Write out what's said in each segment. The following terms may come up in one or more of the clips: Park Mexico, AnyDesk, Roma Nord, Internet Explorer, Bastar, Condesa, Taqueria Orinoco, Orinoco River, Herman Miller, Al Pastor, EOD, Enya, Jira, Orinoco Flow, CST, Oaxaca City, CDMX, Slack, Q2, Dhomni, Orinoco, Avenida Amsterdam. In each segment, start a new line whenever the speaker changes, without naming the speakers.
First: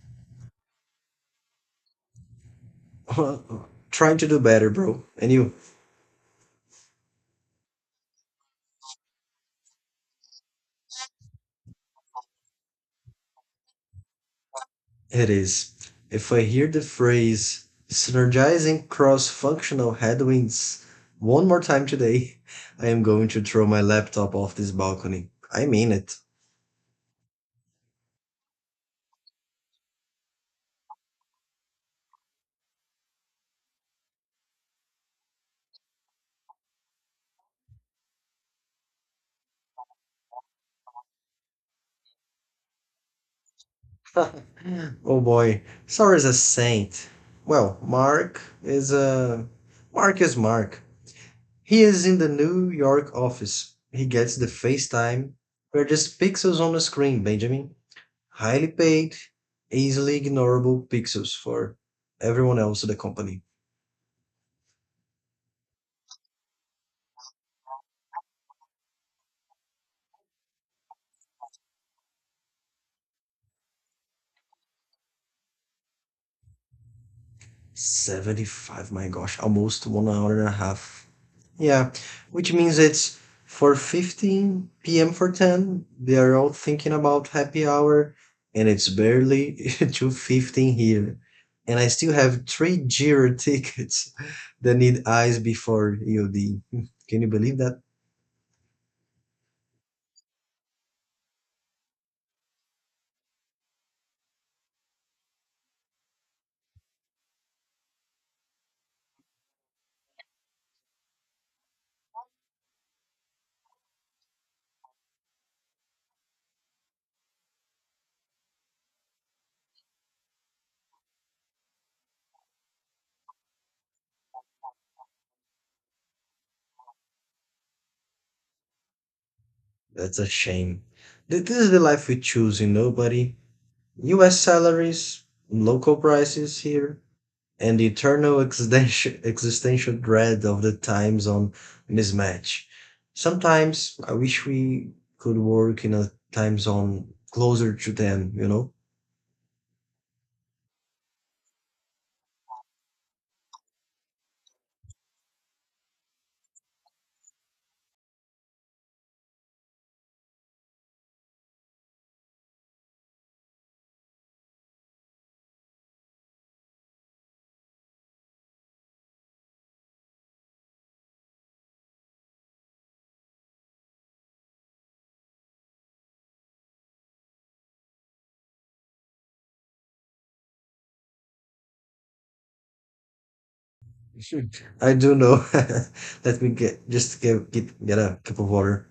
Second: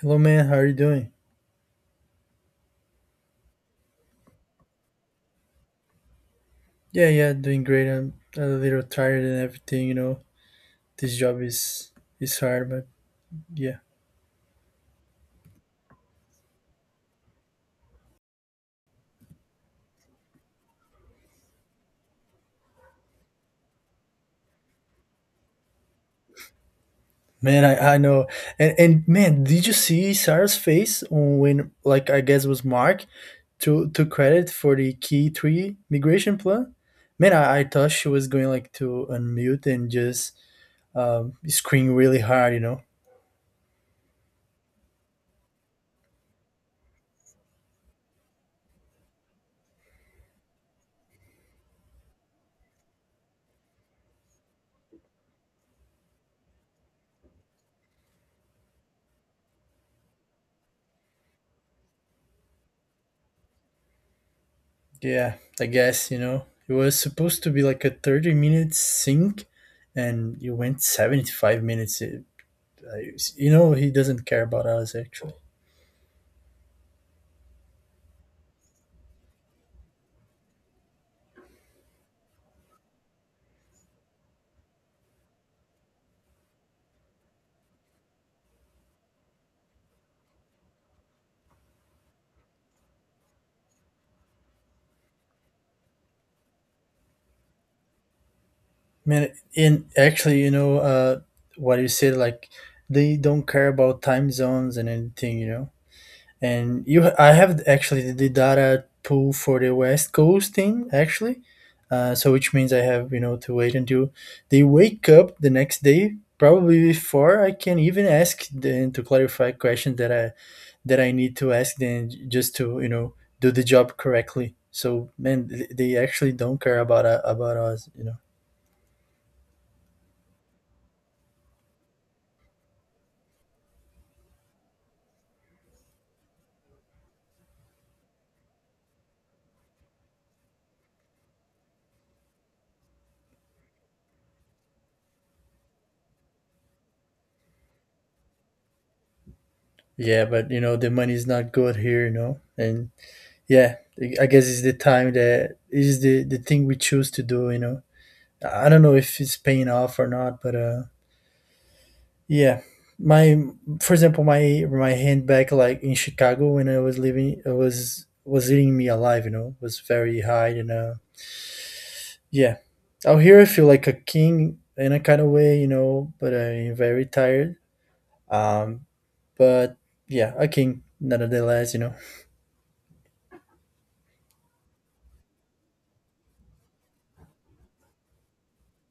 Hello, man. How are you doing?
Trying to do better, bro. And you?
Yeah, yeah, doing great. I'm a little tired and everything. You know, this job is hard, but yeah,
It is. If I hear the phrase synergizing cross functional headwinds one more time today, I am going to throw my laptop off this balcony. I mean it.
man, I know. And man, did you see Sarah's face when like I guess it was Mark to took credit for the key three migration plan? Man, I thought she was going like to unmute and just scream really hard. You know.
Oh boy, Sarah is a saint. Well, Mark is a. Mark is Mark. He is in the New York office. He gets the FaceTime. We're just pixels on the screen, Benjamin, highly paid, easily ignorable pixels for everyone else in the company.
Yeah, I guess, you know, it was supposed to be like a 30-minute sync and you went 75 minutes. I, you know, he doesn't care about us actually.
75, my gosh, almost 1 hour and a half. Yeah, which means it's 4:15 p.m. for 10. They are all thinking about happy hour, and it's barely 2:15 here. And I still have three Jira tickets that need eyes before EOD. Can you believe that?
Man, and actually, you know, what you said, like they don't care about time zones and anything, you know. And you, I have actually the data pool for the West Coast team actually, so which means I have you know to wait until they wake up the next day, probably before I can even ask them to clarify questions that I need to ask them just to you know do the job correctly. So man, they actually don't care about us, you know.
That's a shame. This is the life we choose, you know, buddy. US salaries, local prices here, and the eternal existential dread of the time zone mismatch. Sometimes I wish we could work in a time zone closer to them, you know?
Yeah, but you know the money is not good here, you know, and yeah, I guess it's the time that is the thing we choose to do, you know. I don't know if it's paying off or not, but yeah, my for example, my handbag like in Chicago when I was living, it was eating me alive. You know, was very high, and yeah, out here I feel like a king in a kind of way, you know, but I'm very tired. Um, but yeah, a king nonetheless, you know.
I do know. Let me get just get a cup of water.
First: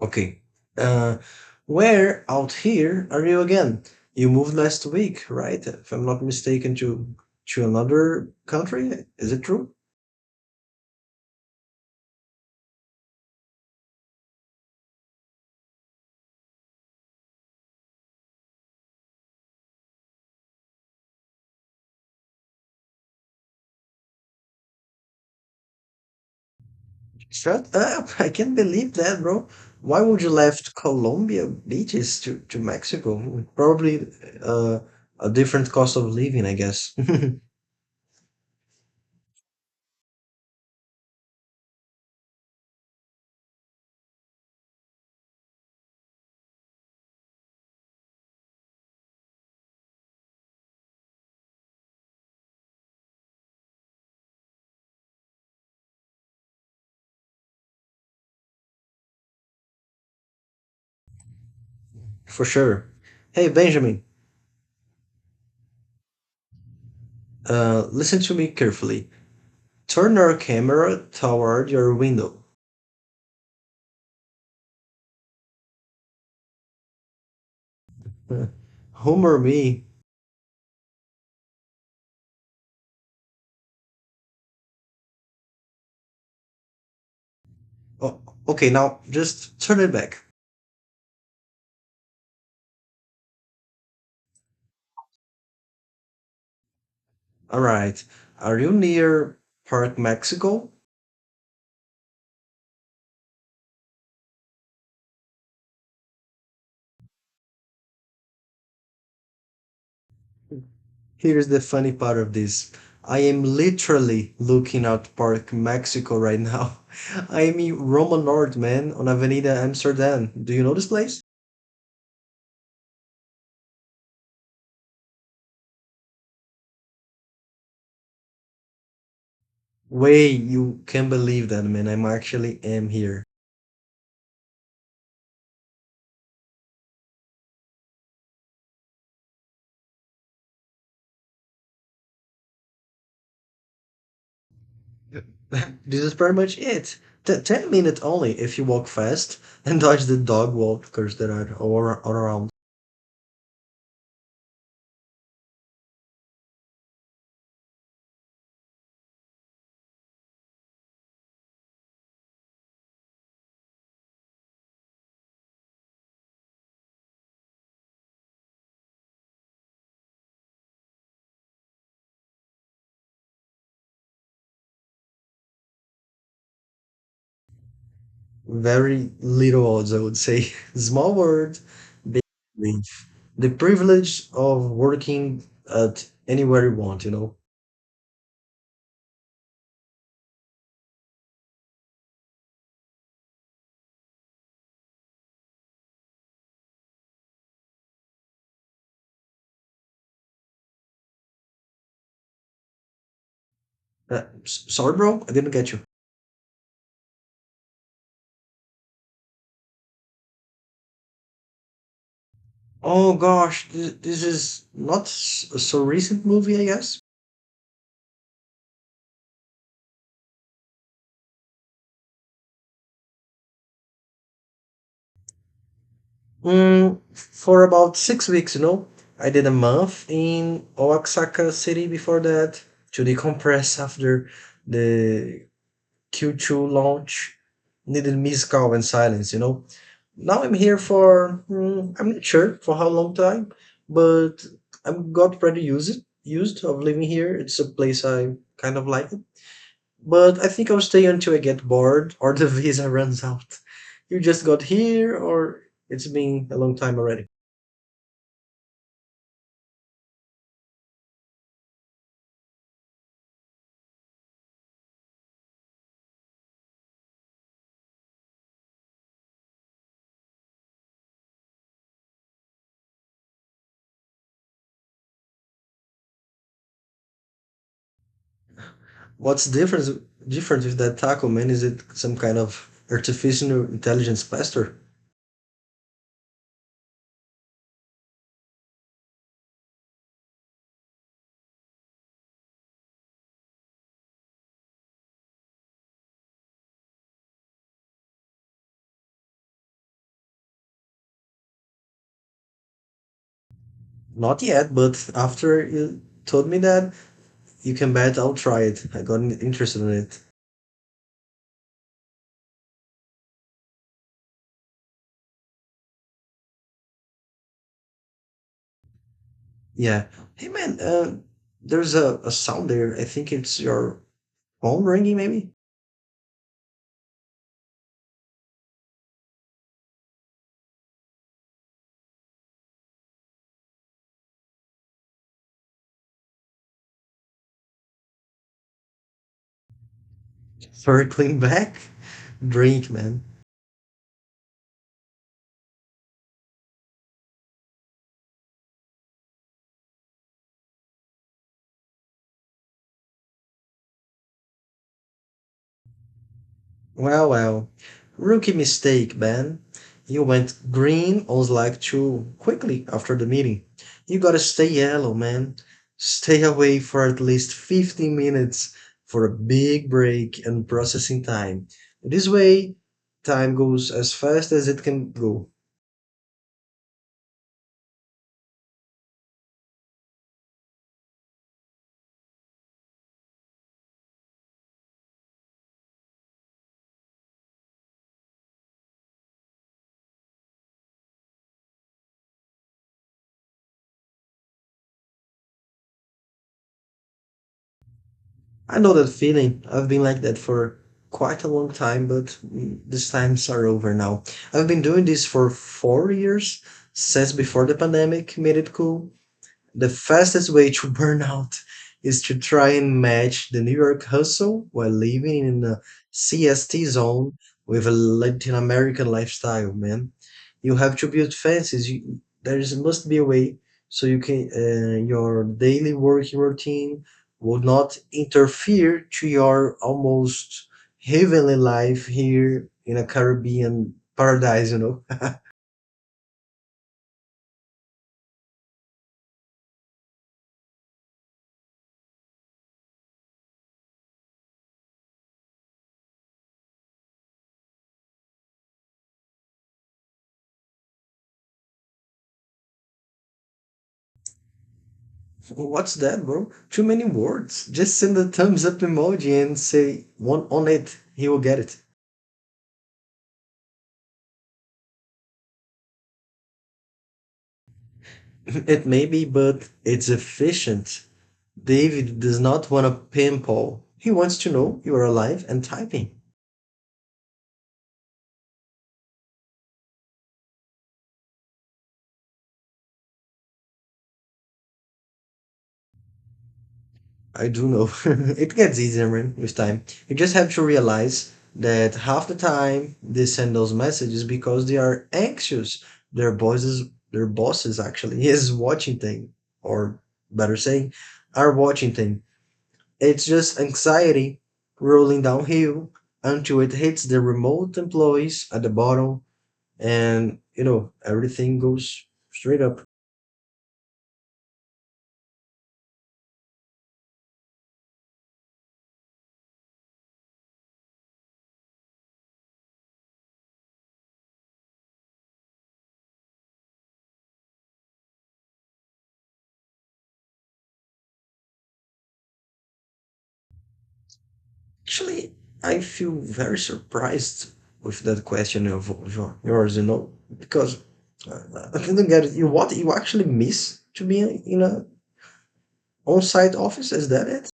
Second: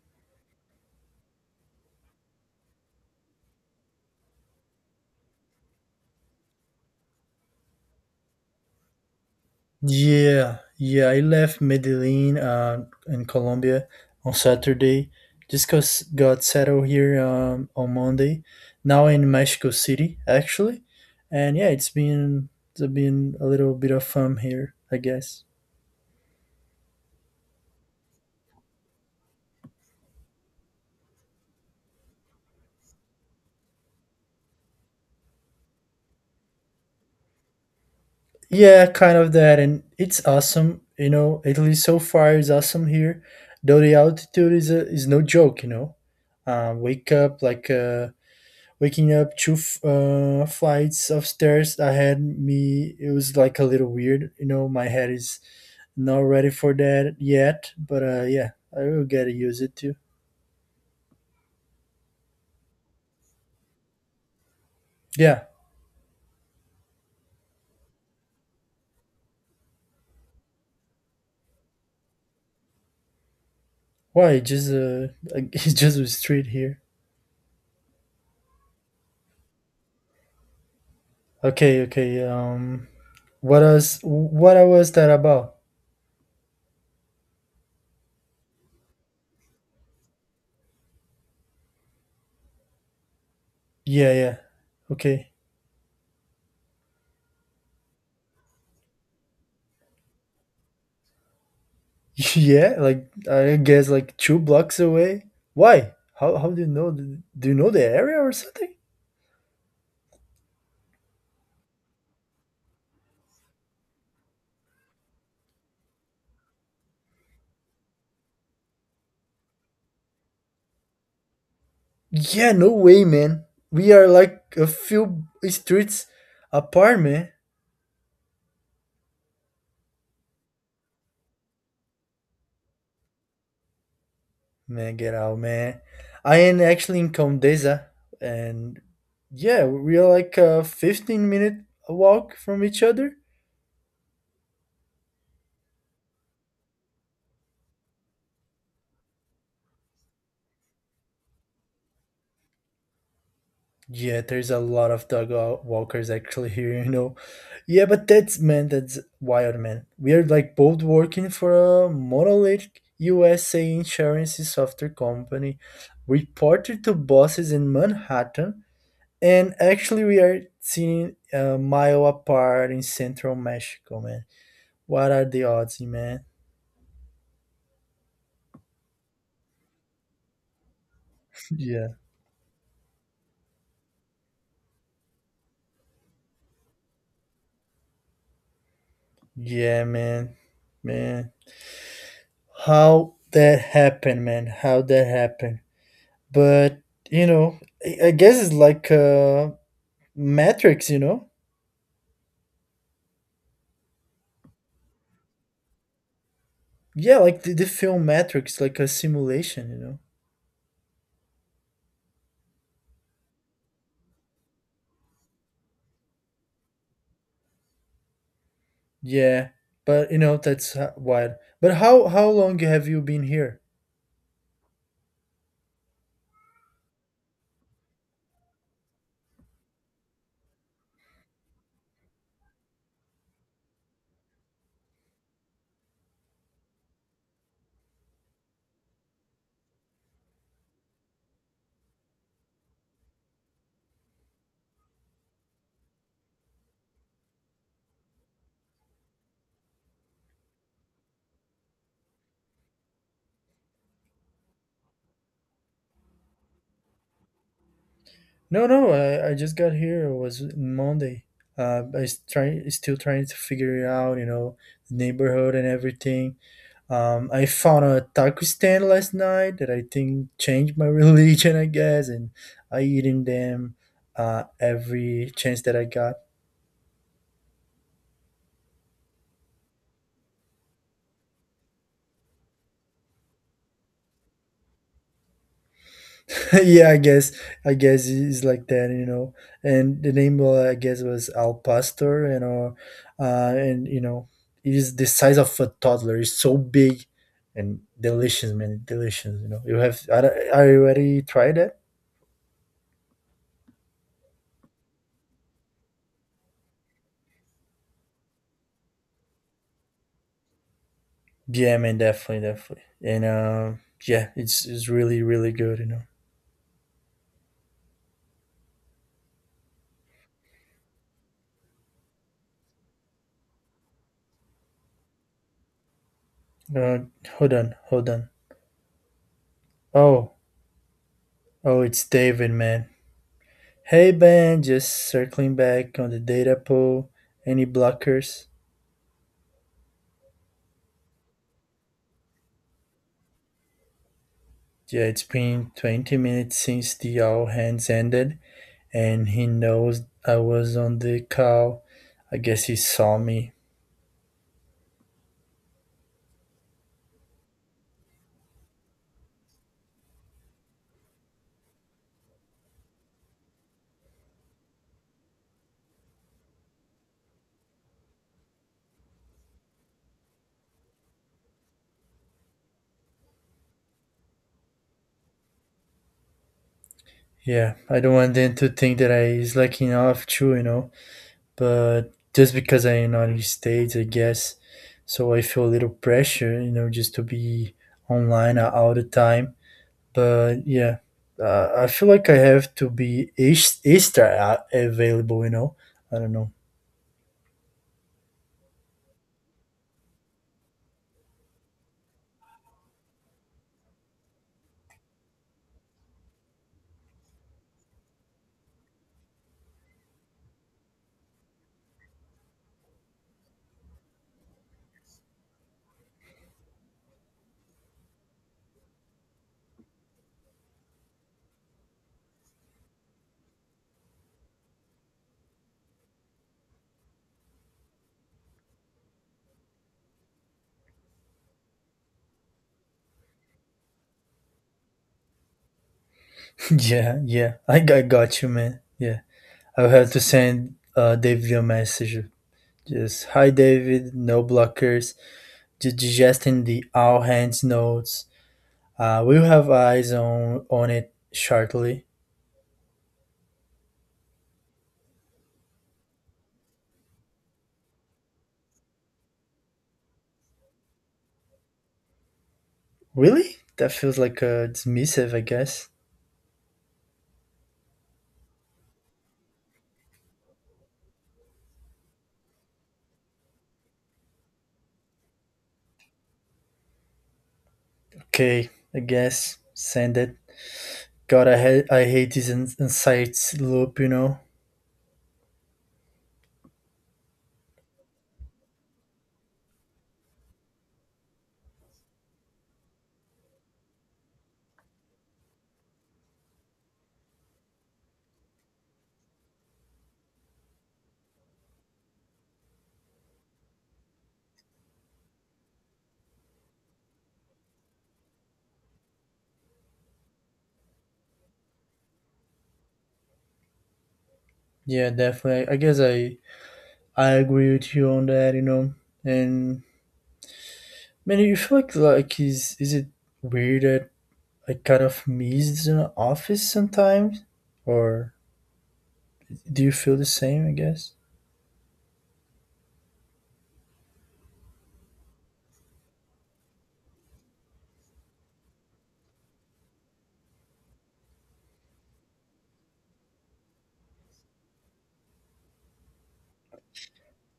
Okay. Uh, where out here are you again? You moved last week, right? If I'm not mistaken, to another country. Is it true?
Yeah, yeah, I left Medellin in Colombia on Saturday. Just cause got settled here on Monday. Now in Mexico City, actually, and yeah, it's been a little bit of fun here, I guess.
Shut up! I can't believe that, bro. Why would you left Colombia beaches to Mexico? Probably uh, a different cost of living, I guess.
Yeah, kind of that, and it's awesome. You know, Italy so far is awesome here, though the altitude is no joke. You know, wake up waking up flights of stairs ahead me. It was like a little weird. You know, my head is not ready for that yet, but uh, yeah, I will get to use it too.
For sure. Hey, Benjamin,
Yeah,
listen to me carefully. Turn your camera toward your window.
why just it's just a street here.
Huh. Humor me.
Okay, okay. What else? What was that about?
Oh, okay, now just turn it back.
Yeah, yeah, okay.
All right. Are you near Park Mexico?
yeah, like I guess like two blocks away. Why How do you know do you know the area or something?
Here's the funny part of this. I am literally looking at Park Mexico right now. I am in Roma Nord, man, on Avenida Amsterdam. Do you know this place?
Yeah, no way, man. We are like a few streets apart, man.
Way, you can't believe that, man. I'm actually am here.
Man, get out, man. I am actually in Condesa, and yeah, we are like a 15-minute walk from each other.
This is pretty much it. 10 minutes only if you walk fast and dodge the dog walkers that are all around.
Yeah, there's a lot of walkers actually here, you know. Yeah, but that's man, that's wild, man. We are like both working for a monolithic USA insurance software company, reported to bosses in Manhattan. And actually, we are sitting a mile apart in central Mexico, man. What are the odds, man?
Very little odds, I would say. Small world.
Yeah.
The privilege of working at anywhere you want, you know.
Yeah, man. Man. How that happened, man. How that happened. But, you know, I guess it's like Matrix, you know?
Uh, Sorry, bro, I didn't get you.
Yeah, like the film Matrix, like a simulation, you know?
Oh gosh, this is not a so recent movie, I guess.
Yeah. But, you know, wild. But how long have you been here?
For about 6 weeks, you know, I did a month in Oaxaca City before that to decompress after the Q2 launch. Needed musical and silence, you know. Now I'm here for I'm not sure for how long time, but I'm got pretty used of living here. It's a place I kind of like. But I think I'll stay until I get bored or the visa runs out. You just got here, or it's been a long time already.
No, no, I just got here. It was Monday. I s- try still trying to figure it out, you know, the neighborhood and everything. I found a taco stand last night that I think changed my religion, I guess, and I eating them every chance that I got.
What's difference different with that taco, man? Is it some kind of artificial intelligence plaster?
yeah, I guess it's like that, you know. And the name, was Al Pastor, you know, and you know, it is the size of a toddler. It's so big and delicious, man, delicious. You know, are you already tried it?
Not yet, but after you told me that, you can bet I'll try it. I got interested in it.
Yeah, man, definitely, definitely. And yeah, it's really good, you know.
Yeah. Hey, man. There's a sound there. I think it's your phone ringing, maybe.
Hold on, hold on. Oh, oh, it's David, man. Hey, Ben, just circling back on the data pool. Any blockers?
Circling back. Drink, man.
Yeah, it's been 20 minutes since the all hands ended, and he knows I was on the call. I guess he saw me.
Well, well. Rookie mistake, Ben. You went green on Slack too quickly after the meeting. You gotta stay yellow, man. Stay away for at least 15 minutes for a big break and processing time. This way, time goes as fast as it can go.
Yeah, I don't want them to think that I is slacking off too, you know, but just because I am not in the United States, I guess. So I feel a little pressure, you know, just to be online all the time. But yeah, I feel like I have to be extra available, you know. I don't know.
I know that feeling. I've been like that for quite a long time, but these times are over now. I've been doing this for 4 years since before the pandemic made it cool. The fastest way to burnout is to try and match the New York hustle while living in a CST zone with a Latin American lifestyle, man. You have to build fences. You, there is, must be a way so you can your daily working routine will not interfere to your almost heavenly life here in a Caribbean paradise, you know.
yeah, yeah, got you, man. Yeah. I'll have to send David a message. Just hi, David. No blockers. Just digesting the all hands notes. We'll have eyes on it shortly.
What's that, bro? Too many words. Just send a thumbs up emoji and say one on it. He will get it.
Really? That feels like a dismissive, I guess.
It may be, but it's efficient. David does not want a pimple. He wants to know you are alive and typing.
Okay, I guess send it. God, I hate this insights loop. You know.
I do know. It gets easier, man, with time. You just have to realize that half the time they send those messages because they are anxious. Their bosses actually is watching thing, or better saying, are watching thing. It's just anxiety rolling downhill until it hits the remote employees at the bottom and you know everything goes straight up.
Yeah, definitely. I agree with you on that. You know, and man, you feel like is it weird that I kind of miss the office sometimes, or do you feel the same? I guess.
Actually, I feel very surprised with that question of yours, you know, because uh, I didn't get it. You what you actually miss to be in a on-site office? Is that it?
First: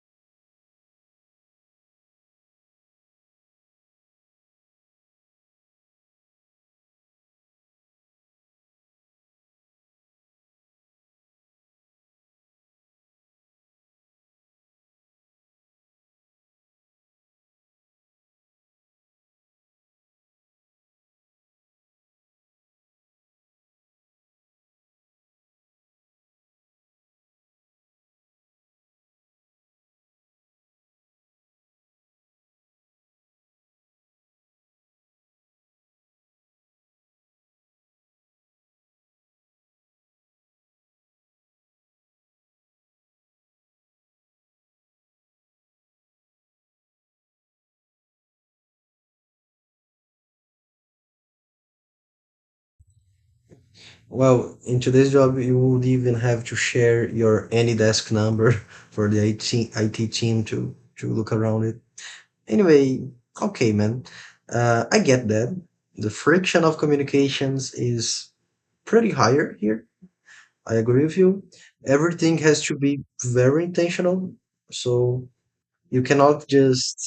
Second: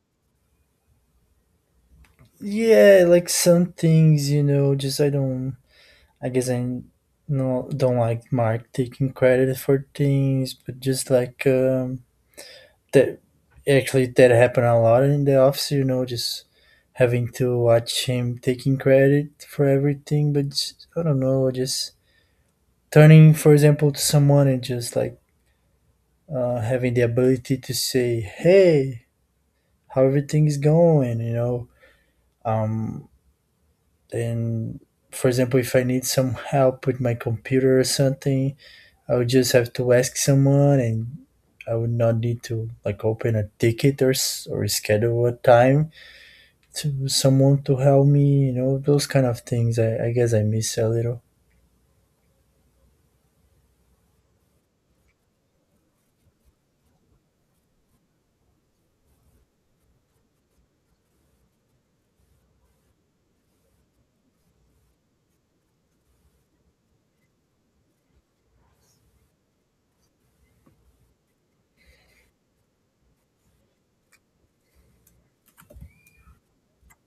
Yeah, like some things, you know, just I don't. I guess I no don't like Mark taking credit for things, but just like that. Actually, that happened a lot in the office. You know, just having to watch him taking credit for everything, but just, I don't know, just turning, for example, to someone and just like having the ability to say, "Hey, how everything is going, you know. Um, and for example, if I need some help with my computer or something, I would just have to ask someone, and I would not need to like open a ticket or or schedule a time to someone to help me. You know, those kind of things. I guess I miss a little.
Well, in today's job, you would even have to share your AnyDesk number for the IT team to look around it. Anyway, okay, man. I get that. The friction of communications is pretty higher here. I agree with you. Everything has to be very intentional. So you cannot just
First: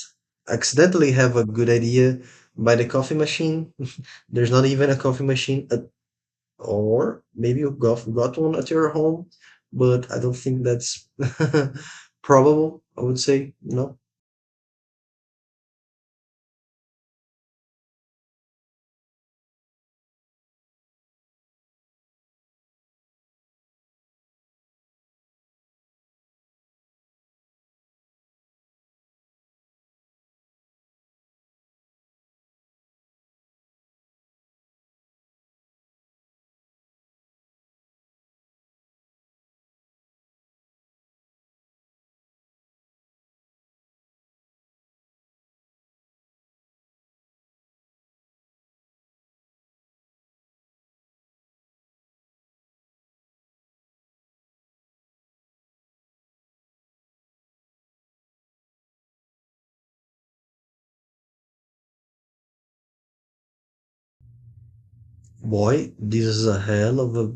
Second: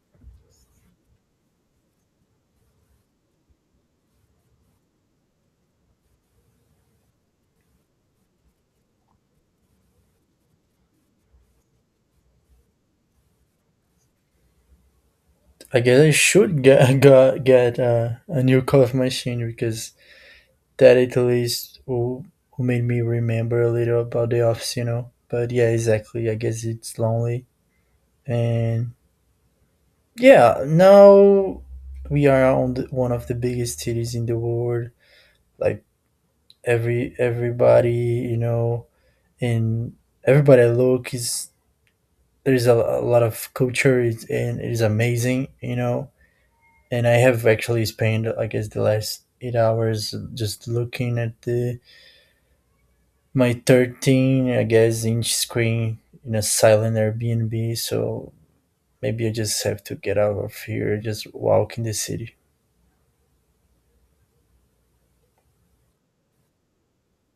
accidentally have a good idea by the coffee machine. There's not even a coffee machine at, or maybe you got one at your home, but I don't think that's probable, I would say, no.
I guess I should get get a new coffee machine because that at least made me remember a little about the office, you know. But yeah, exactly. I guess it's lonely. And yeah, now we are on one of the biggest cities in the world. Like everybody, you know, and everybody I look is a lot of culture and it is amazing, you know. And I have actually spent, I guess, the last 8 hours just looking at the my 13 I guess inch screen in a silent airbnb. So maybe I just have to get out of here, just walk in the city,
Boy, this is a hell of a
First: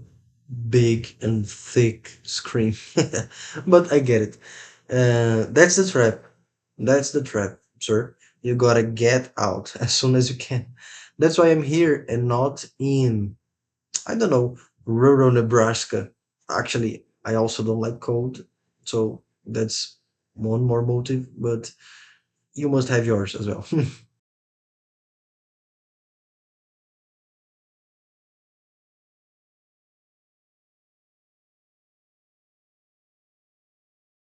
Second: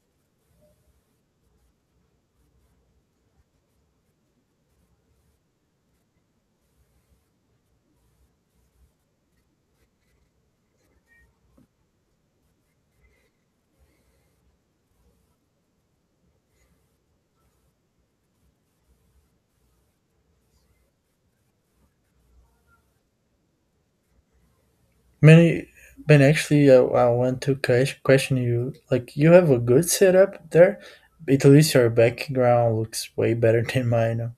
big and thick scream. But I get it. That's the trap. That's the trap, sir. You gotta get out as soon as you can. That's why I'm here and not in, I don't know, rural Nebraska. Actually, I also don't like cold, so that's one more motive, but you must have yours as well.
man. But actually I want to question you, like you have a good setup there. At least your background looks way better than mine.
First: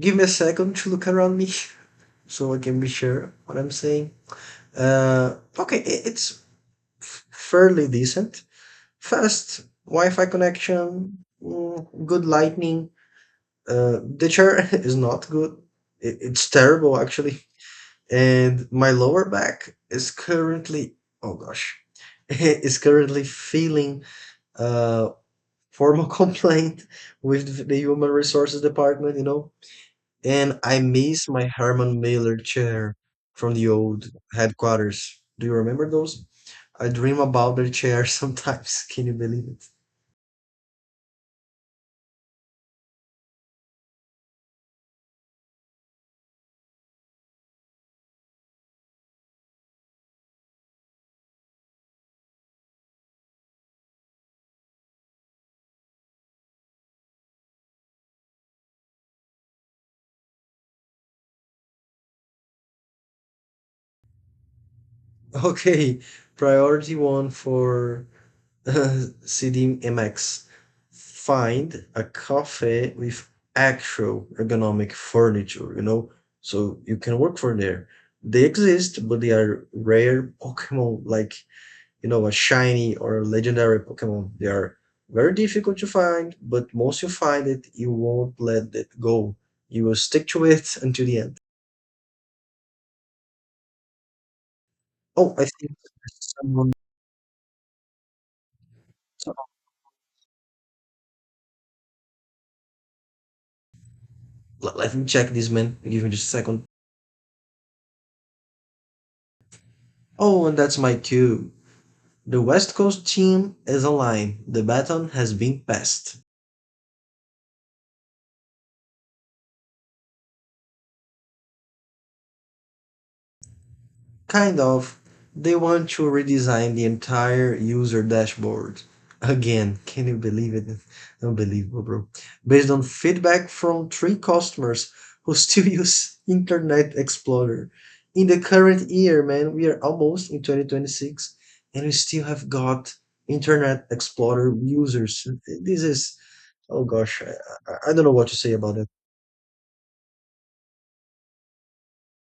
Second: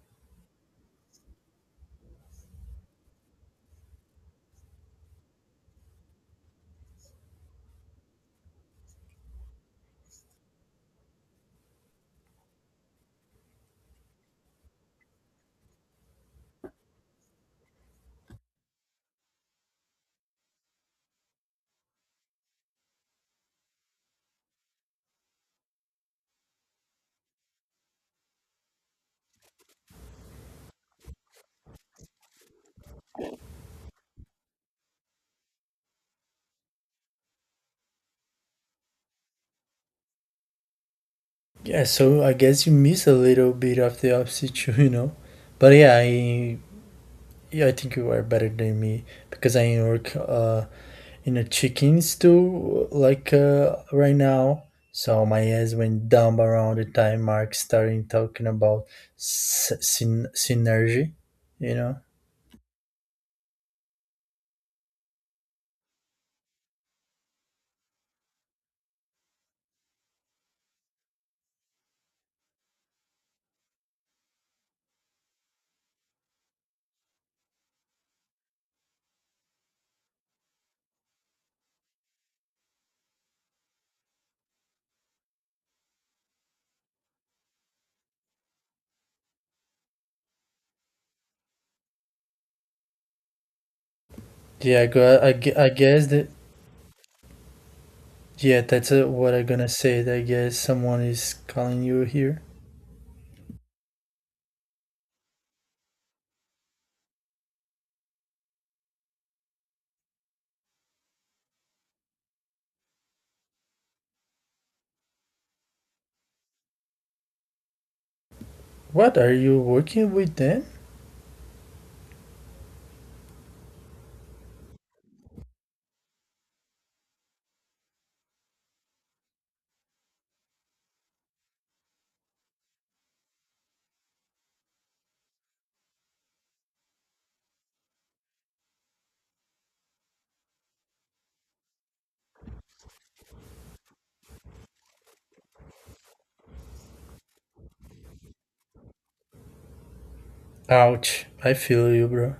Give me a second to look around me so I can be sure what I'm saying. Okay, it's fairly decent. Fast Wi-Fi connection, good lightning. The chair is not good. It's terrible actually. And my lower back, oh gosh, is currently feeling uh, formal complaint with the human resources department. You know, and I miss my Herman Miller chair from the old headquarters. Do you remember those? I dream about their chair sometimes. Can you believe it?
Yeah, so I guess you miss a little bit of the opposite too, you know. But yeah, I think you are better than me because I work in a chicken stew like right now. So my eyes went down around the time Mark started talking about synergy, you know?
Okay, priority one for CDMX. Find a cafe with actual ergonomic furniture, you know, so you can work from there. They exist, but they are rare Pokemon like a shiny or a legendary Pokemon. They are very difficult to find, but once you find it, you won't let it go. You will stick to it until the end.
Yeah, I, go. I,
Oh, I
gu- I
think
guess
there's
that,
someone.
yeah, that's what I'm gonna say. That I guess someone is calling you here.
Let me check this, man. Give me just a second. Oh, and that's my cue. The West Coast team is online. The baton has been passed.
What are you working with then?
Kind of. They want to redesign the entire user dashboard. Again, can you believe it? Unbelievable, bro. Based on feedback from three customers who still use Internet Explorer. In the current year, man, we are almost in 2026 and we still have got Internet Explorer users. This is, oh gosh, I don't know what to say about it.
Ouch, I feel you, bro.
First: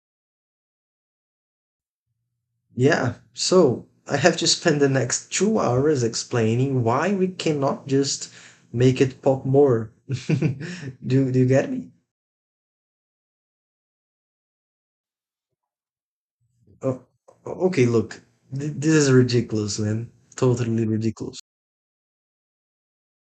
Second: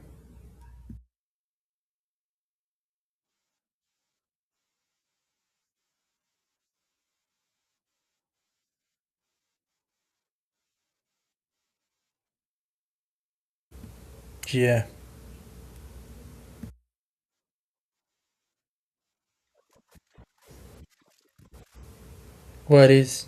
Yeah, so I have to spend the next 2 hours explaining why we cannot just make it pop more. Do you get me?
Yeah,
Oh, okay, look, this is ridiculous, man. Totally ridiculous.
what is?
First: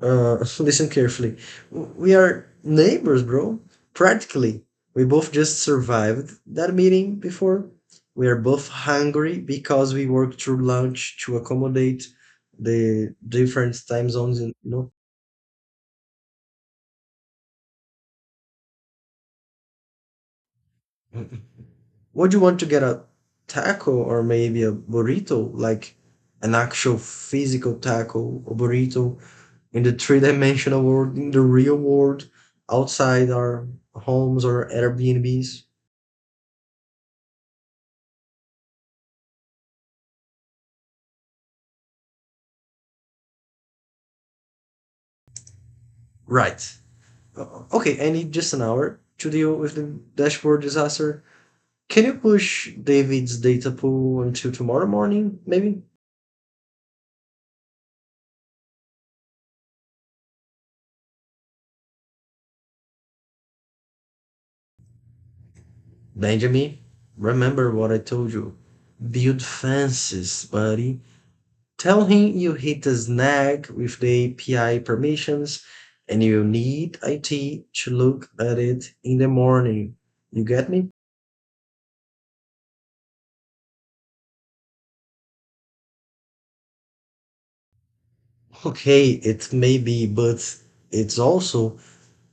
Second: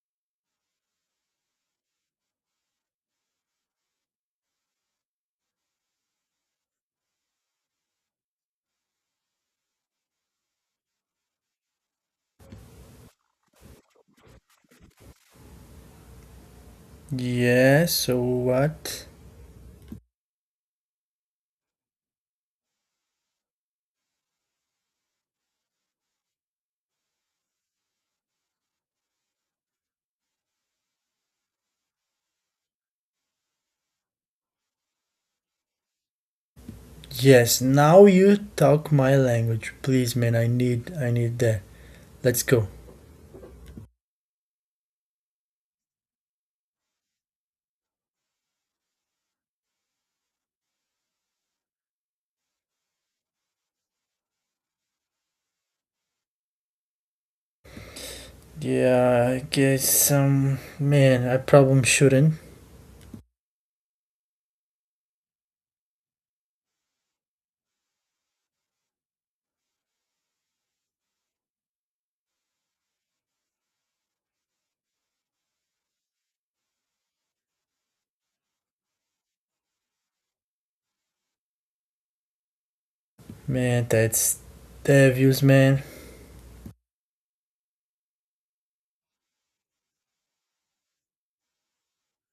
Listen carefully. We are neighbors, bro. Practically. We both just survived that meeting before. We are both hungry because we worked through lunch to accommodate the different time zones, and you
Yeah, so what?
know. Would you want to get a taco or maybe a burrito, like an actual physical taco or burrito in the three-dimensional world, in the real world, outside our homes or Airbnbs?
Yes, now you talk my language, please, man. I need that. Let's go.
Right. Okay, I need just an hour to deal with the dashboard disaster. Can you push David's data pool until tomorrow morning, maybe?
Yeah, I guess man, I probably shouldn't.
Benjamin, remember what I told you. Build fences, buddy. Tell him you hit a snag with the API permissions and you'll need IT to look at it in the morning. You get me?
Man, that's the views man.
Okay, it may be, but it's also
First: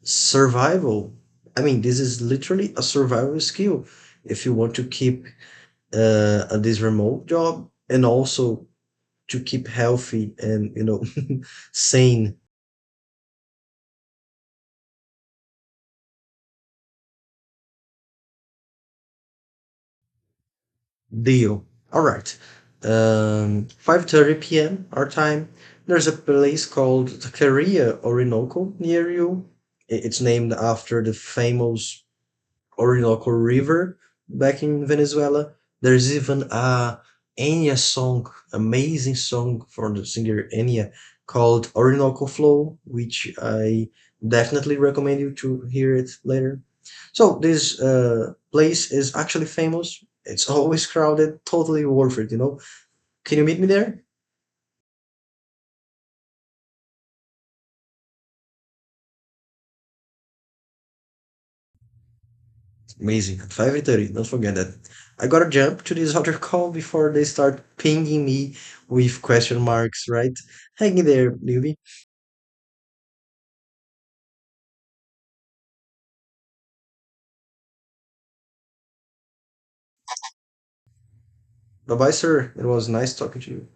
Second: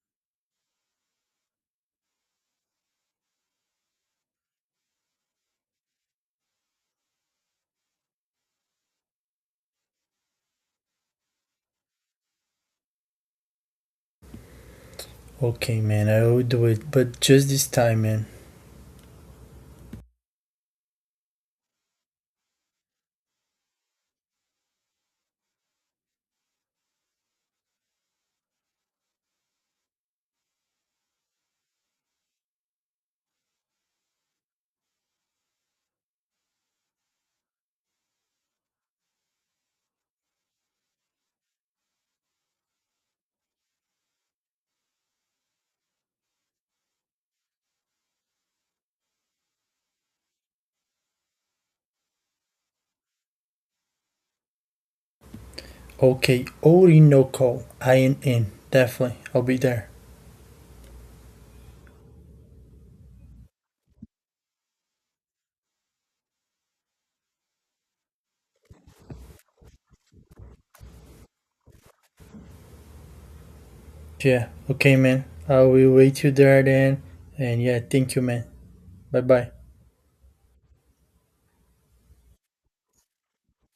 survival. I mean, this is literally a survival skill if you want to keep this remote job and also to keep healthy and sane.
Okay man, I will do it. But just this time man.
Deal. All right. 5:30 p.m. our time. There's a place called Taqueria Orinoco near you. It's named after the famous Orinoco River back in Venezuela. There's even a Enya song, amazing song from the singer Enya called Orinoco Flow, which I definitely recommend you to hear it later. So this place is actually famous. It's always crowded, totally worth it, you know. Can you meet me there?
Okay, Orinoco. I am in. Definitely. I'll be there.
Amazing. At 5:30, don't forget that. I gotta jump to this other call before they start pinging me with question marks, right? Hang in there, newbie.
Yeah. Okay man. I will wait you there then. And yeah, thank you man. Bye bye.
Bye bye, sir. It was nice talking to you.